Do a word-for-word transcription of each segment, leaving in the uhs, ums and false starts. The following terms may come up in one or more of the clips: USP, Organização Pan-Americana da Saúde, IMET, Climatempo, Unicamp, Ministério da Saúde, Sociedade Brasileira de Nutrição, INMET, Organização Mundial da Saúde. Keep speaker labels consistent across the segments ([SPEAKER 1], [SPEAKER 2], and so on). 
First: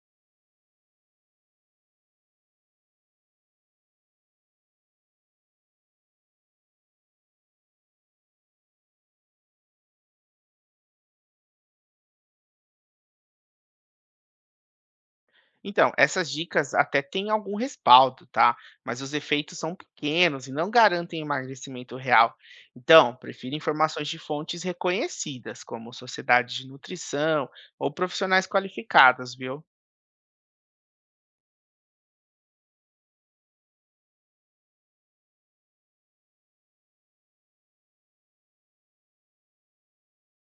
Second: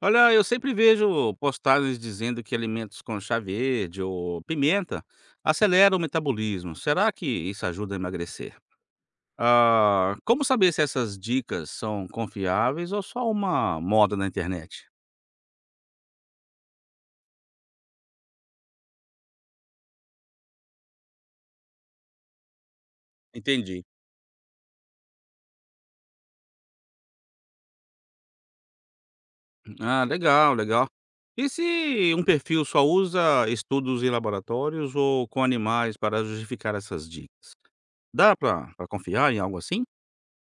[SPEAKER 1] Olha, eu sempre vejo postagens dizendo que alimentos com chá verde ou pimenta aceleram o metabolismo. Será que isso ajuda a emagrecer? Ah, como saber se essas dicas são confiáveis ou só uma moda na internet?
[SPEAKER 2] Então, essas dicas até têm algum respaldo, tá? Mas os efeitos são pequenos e não garantem emagrecimento real. Então, prefira
[SPEAKER 1] Entendi.
[SPEAKER 2] informações de fontes reconhecidas, como sociedades de nutrição ou profissionais qualificados, viu?
[SPEAKER 1] Ah, legal, legal. E se um perfil só usa estudos em laboratórios ou com animais para justificar essas dicas? Dá para confiar em algo assim?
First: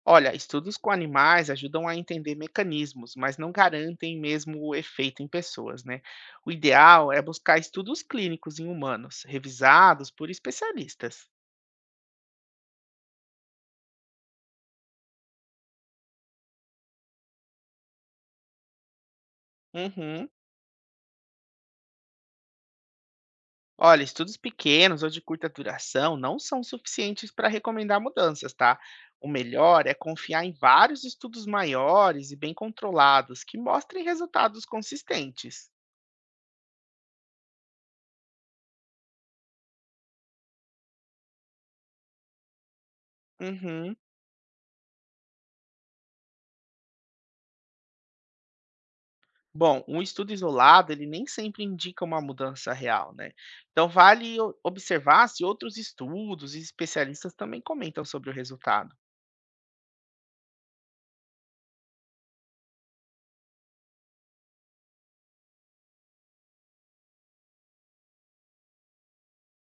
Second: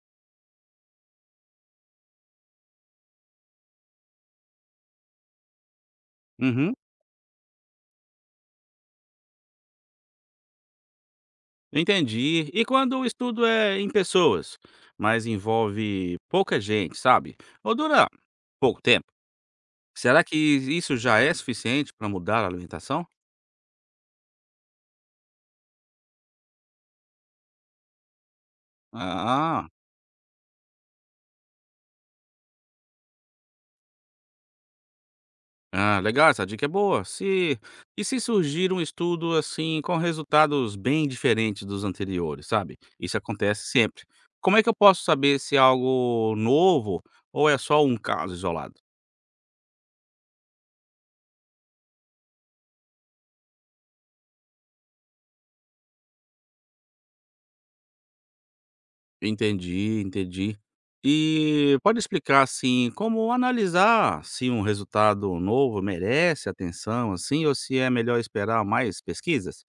[SPEAKER 2] Olha, estudos com animais ajudam a entender mecanismos, mas não garantem mesmo o efeito em pessoas, né? O
[SPEAKER 1] Uhum.
[SPEAKER 2] ideal é buscar estudos clínicos em humanos, revisados por especialistas.
[SPEAKER 1] Entendi. E quando o estudo é em pessoas, mas envolve pouca gente, sabe? Ou dura pouco tempo. Será
[SPEAKER 2] Uhum.
[SPEAKER 1] que isso já é suficiente para mudar a alimentação?
[SPEAKER 2] Olha, estudos pequenos ou de curta duração não são suficientes para recomendar mudanças, tá? O
[SPEAKER 1] Ah,
[SPEAKER 2] melhor é confiar em vários estudos maiores e bem controlados que mostrem resultados consistentes.
[SPEAKER 1] ah, legal, essa dica é boa. Se, e se surgir um estudo assim com resultados bem diferentes dos anteriores, sabe? Isso acontece
[SPEAKER 2] Uhum.
[SPEAKER 1] sempre. Como é que eu posso saber se é algo novo ou é só um caso isolado?
[SPEAKER 2] Bom, um estudo isolado, ele nem sempre indica uma mudança real, né? Então vale o- observar se outros estudos e especialistas também comentam sobre o resultado.
[SPEAKER 1] Entendi, entendi. E pode explicar, assim, como analisar se um resultado novo merece atenção, assim, ou se é melhor esperar mais pesquisas?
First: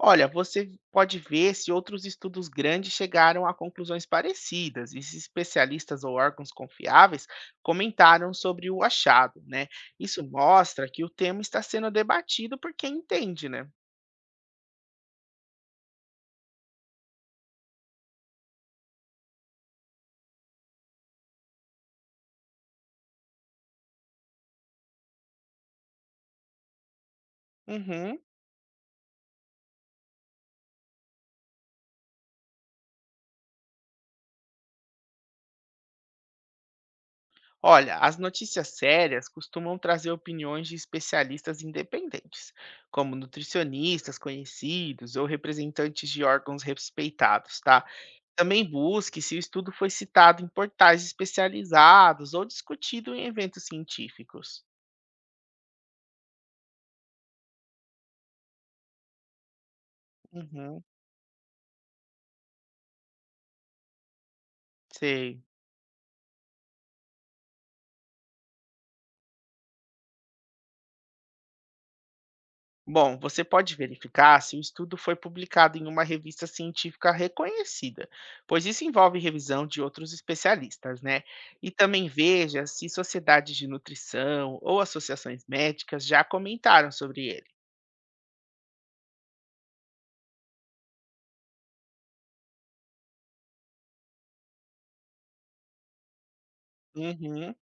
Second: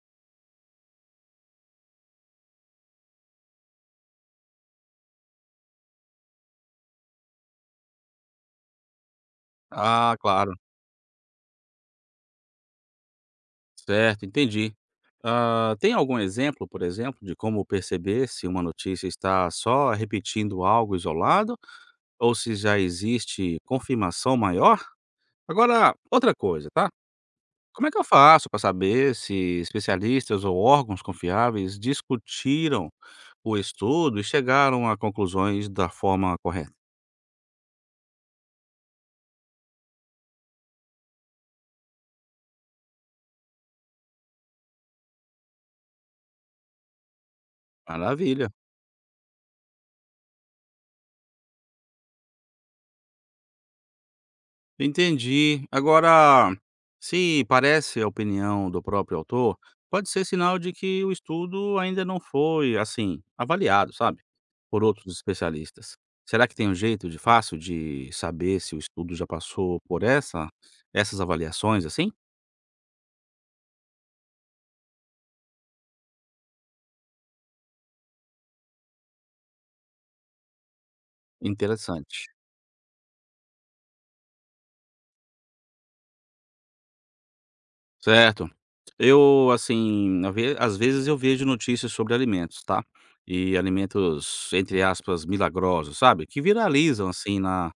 [SPEAKER 2] Olha, você pode ver se outros estudos grandes chegaram a conclusões parecidas e se especialistas ou órgãos confiáveis comentaram sobre o achado, né?
[SPEAKER 1] Ah,
[SPEAKER 2] Isso
[SPEAKER 1] claro.
[SPEAKER 2] mostra que o tema está sendo debatido por quem entende, né?
[SPEAKER 1] Certo, entendi. Ah, tem algum exemplo, por exemplo, de como perceber se uma notícia está só repetindo algo isolado ou se já existe confirmação maior? Agora, outra coisa, tá? Como é que eu
[SPEAKER 2] Uhum.
[SPEAKER 1] faço para saber se especialistas ou órgãos confiáveis discutiram o estudo e chegaram a conclusões da forma correta.
[SPEAKER 2] Olha, as notícias sérias costumam trazer opiniões de especialistas independentes, como nutricionistas conhecidos ou representantes de órgãos respeitados, tá?
[SPEAKER 1] Maravilha.
[SPEAKER 2] Também busque se o estudo foi citado em portais especializados ou discutido em eventos científicos.
[SPEAKER 1] Entendi. Agora, se parece a opinião do próprio autor, pode ser sinal de
[SPEAKER 2] Uhum,
[SPEAKER 1] que o estudo ainda não foi, assim, avaliado, sabe? Por outros
[SPEAKER 2] sei.
[SPEAKER 1] especialistas. Será que tem um jeito de fácil de saber se o estudo já passou por essa, essas avaliações, assim?
[SPEAKER 2] Bom, você pode verificar se o estudo foi publicado em uma revista científica reconhecida, pois isso envolve revisão de outros especialistas, né? E também
[SPEAKER 1] Interessante.
[SPEAKER 2] veja se sociedades de nutrição ou associações médicas já comentaram sobre ele.
[SPEAKER 1] Certo. Eu, assim, a ve às vezes eu vejo notícias sobre alimentos, tá. E alimentos, entre aspas, "milagrosos", sabe, que viralizam, assim,
[SPEAKER 2] Uhum.
[SPEAKER 1] na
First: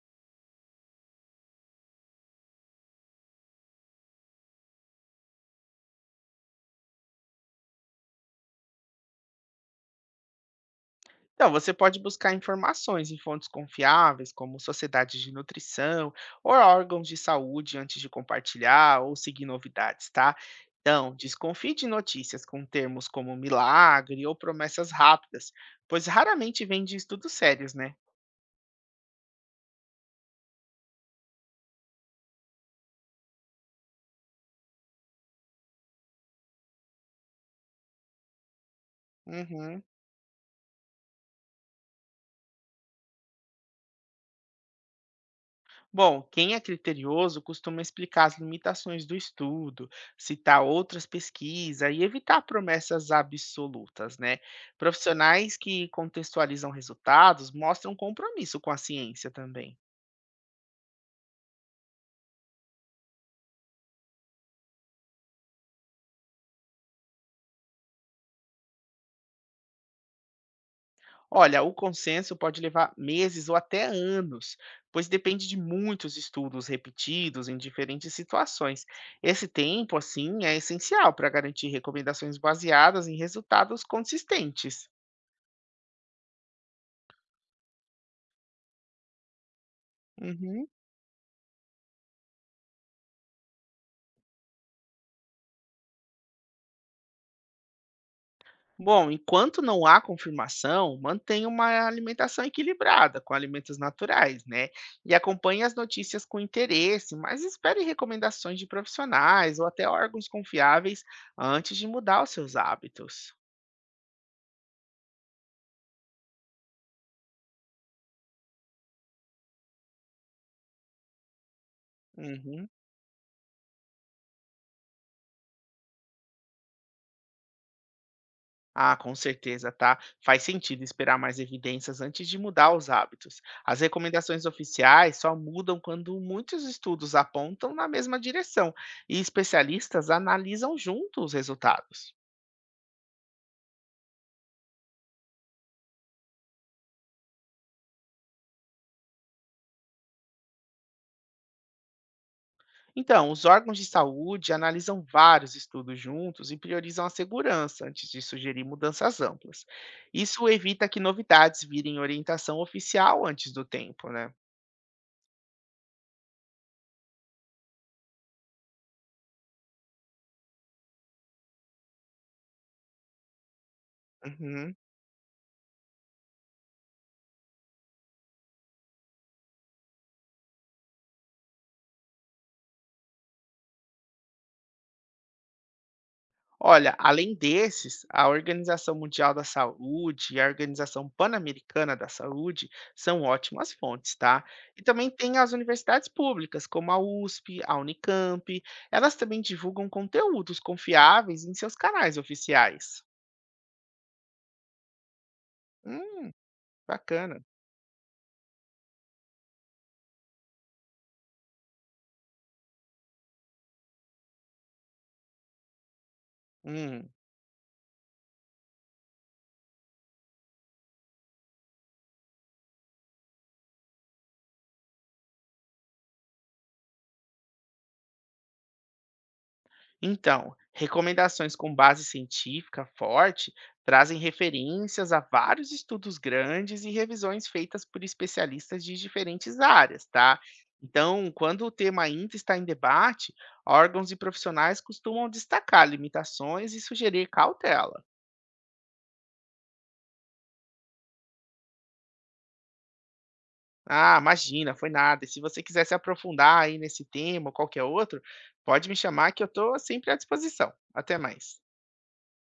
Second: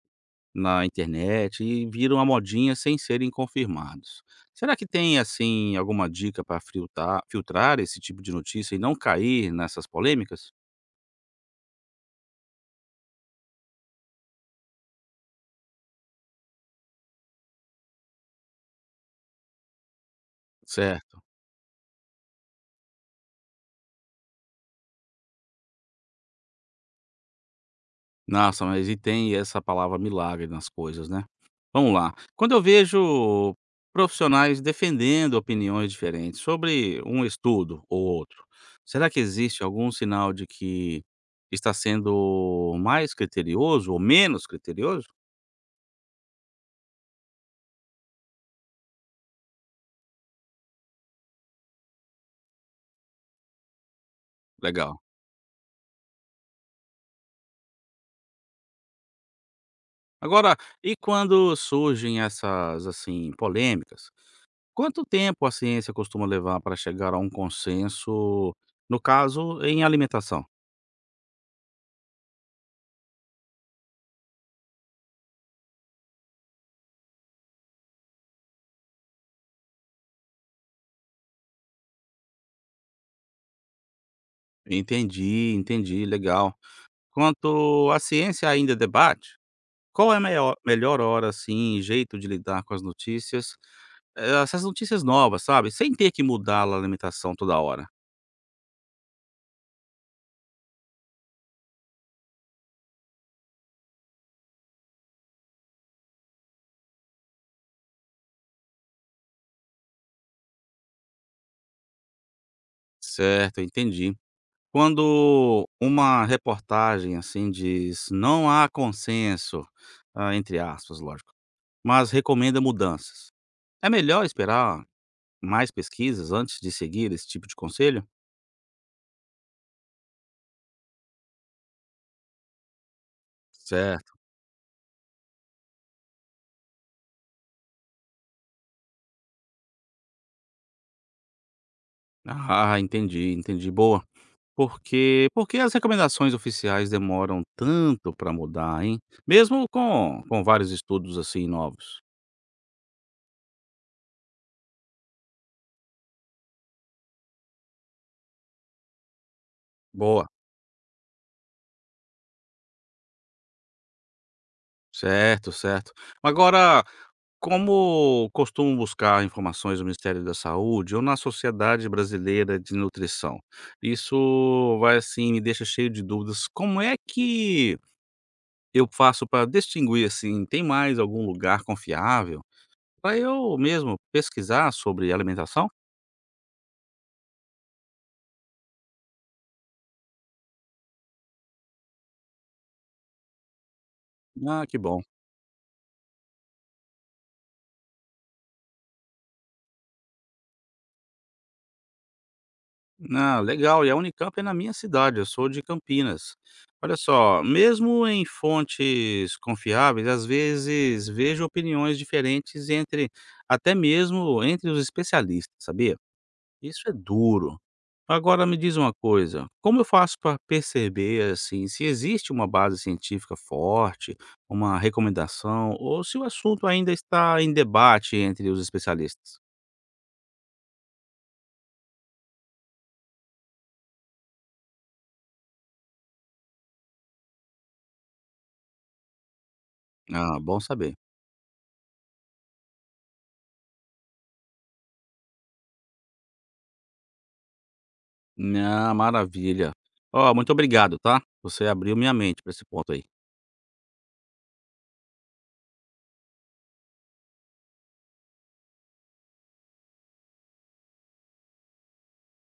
[SPEAKER 1] na internet e viram a modinha sem serem confirmados. Será que tem, assim, alguma dica para friutar filtrar esse tipo de notícia e não cair nessas polêmicas?
[SPEAKER 2] Então, você pode buscar informações em fontes confiáveis, como sociedades de nutrição ou órgãos de saúde antes de compartilhar ou seguir novidades, tá? Então,
[SPEAKER 1] Certo.
[SPEAKER 2] desconfie de notícias com termos como milagre ou promessas rápidas, pois raramente vem de estudos sérios, né?
[SPEAKER 1] Nossa, mas e tem essa palavra milagre nas coisas, né. Vamos lá, quando eu vejo profissionais defendendo opiniões diferentes sobre um estudo ou outro, será que existe
[SPEAKER 2] Uhum.
[SPEAKER 1] algum sinal de que está sendo mais criterioso ou menos criterioso?
[SPEAKER 2] Bom, quem é criterioso costuma explicar as limitações do estudo, citar outras pesquisas e evitar promessas absolutas, né?
[SPEAKER 1] Legal.
[SPEAKER 2] Profissionais que contextualizam resultados mostram compromisso com a ciência também.
[SPEAKER 1] Agora, e quando surgem essas, assim, polêmicas, quanto tempo a ciência costuma levar para chegar a um consenso, no caso, em alimentação?
[SPEAKER 2] Olha, o consenso pode levar meses ou até anos, pois depende de muitos estudos repetidos em diferentes situações. Esse tempo, assim, é essencial para garantir recomendações baseadas em resultados consistentes.
[SPEAKER 1] Entendi, entendi, legal. Quanto a ciência ainda debate, qual é a meio
[SPEAKER 2] Uhum.
[SPEAKER 1] melhor hora, assim, e jeito de lidar com as notícias, eh, essas notícias novas, sabe, sem ter que mudar a alimentação toda hora.
[SPEAKER 2] Bom, enquanto não há confirmação, mantenha uma alimentação equilibrada com alimentos naturais, né? E acompanhe as notícias com interesse, mas espere recomendações de profissionais ou até órgãos confiáveis antes de mudar os seus hábitos.
[SPEAKER 1] Certo, entendi. Quando uma reportagem, assim, diz: "Não há consenso", ah, entre aspas, lógico, mas recomenda
[SPEAKER 2] Uhum.
[SPEAKER 1] mudanças, é melhor esperar mais pesquisas antes de seguir esse tipo de conselho?
[SPEAKER 2] Ah, com certeza, tá? Faz sentido esperar mais evidências antes de mudar os hábitos. As
[SPEAKER 1] Certo.
[SPEAKER 2] recomendações oficiais só mudam quando muitos estudos apontam na mesma direção e especialistas analisam juntos os resultados.
[SPEAKER 1] Ah, entendi, entendi. Boa. Porque porque as recomendações oficiais demoram tanto para mudar, hein? Mesmo com com vários estudos, assim, novos.
[SPEAKER 2] Então, os órgãos de saúde analisam vários estudos juntos e priorizam a segurança antes de sugerir mudanças amplas.
[SPEAKER 1] Boa,
[SPEAKER 2] Isso evita que novidades virem orientação oficial antes do tempo, né?
[SPEAKER 1] certo, certo. Agora, como costumo buscar informações no Ministério da Saúde ou na Sociedade Brasileira de Nutrição?
[SPEAKER 2] Uhum.
[SPEAKER 1] Isso vai, assim, me deixa cheio de dúvidas. Como é que eu faço para distinguir, assim, tem mais algum lugar confiável para eu mesmo pesquisar sobre alimentação?
[SPEAKER 2] Olha, além desses, a Organização Mundial da Saúde e a Organização Pan-Americana da Saúde são ótimas fontes, tá?
[SPEAKER 1] Ah, que
[SPEAKER 2] E
[SPEAKER 1] bom.
[SPEAKER 2] também tem as universidades públicas, como a USP, a Unicamp, elas também divulgam conteúdos confiáveis em seus canais oficiais.
[SPEAKER 1] Ah, legal. E a Unicamp é na minha cidade, eu sou de
[SPEAKER 2] Hum.
[SPEAKER 1] Campinas. Olha
[SPEAKER 2] Bacana.
[SPEAKER 1] só, mesmo em fontes confiáveis, às vezes vejo opiniões diferentes entre, até mesmo entre os especialistas, sabia? Isso é
[SPEAKER 2] Hum.
[SPEAKER 1] duro. Agora me diz uma coisa, como eu faço para perceber assim se existe uma base científica forte, uma recomendação, ou se o assunto ainda está em debate entre os especialistas?
[SPEAKER 2] Então, recomendações com base científica forte trazem referências a vários estudos grandes e revisões feitas por especialistas de diferentes áreas, tá?
[SPEAKER 1] Ah, bom saber.
[SPEAKER 2] Então, quando o tema ainda está em debate, órgãos e profissionais costumam destacar limitações e sugerir cautela.
[SPEAKER 1] Ah, maravilha. Ó, muito obrigado, tá? Você abriu minha mente para esse ponto aí.
[SPEAKER 2] Ah, imagina, foi nada. E se você quiser se aprofundar aí nesse tema ou qualquer outro, pode me chamar que eu estou sempre à disposição. Até mais.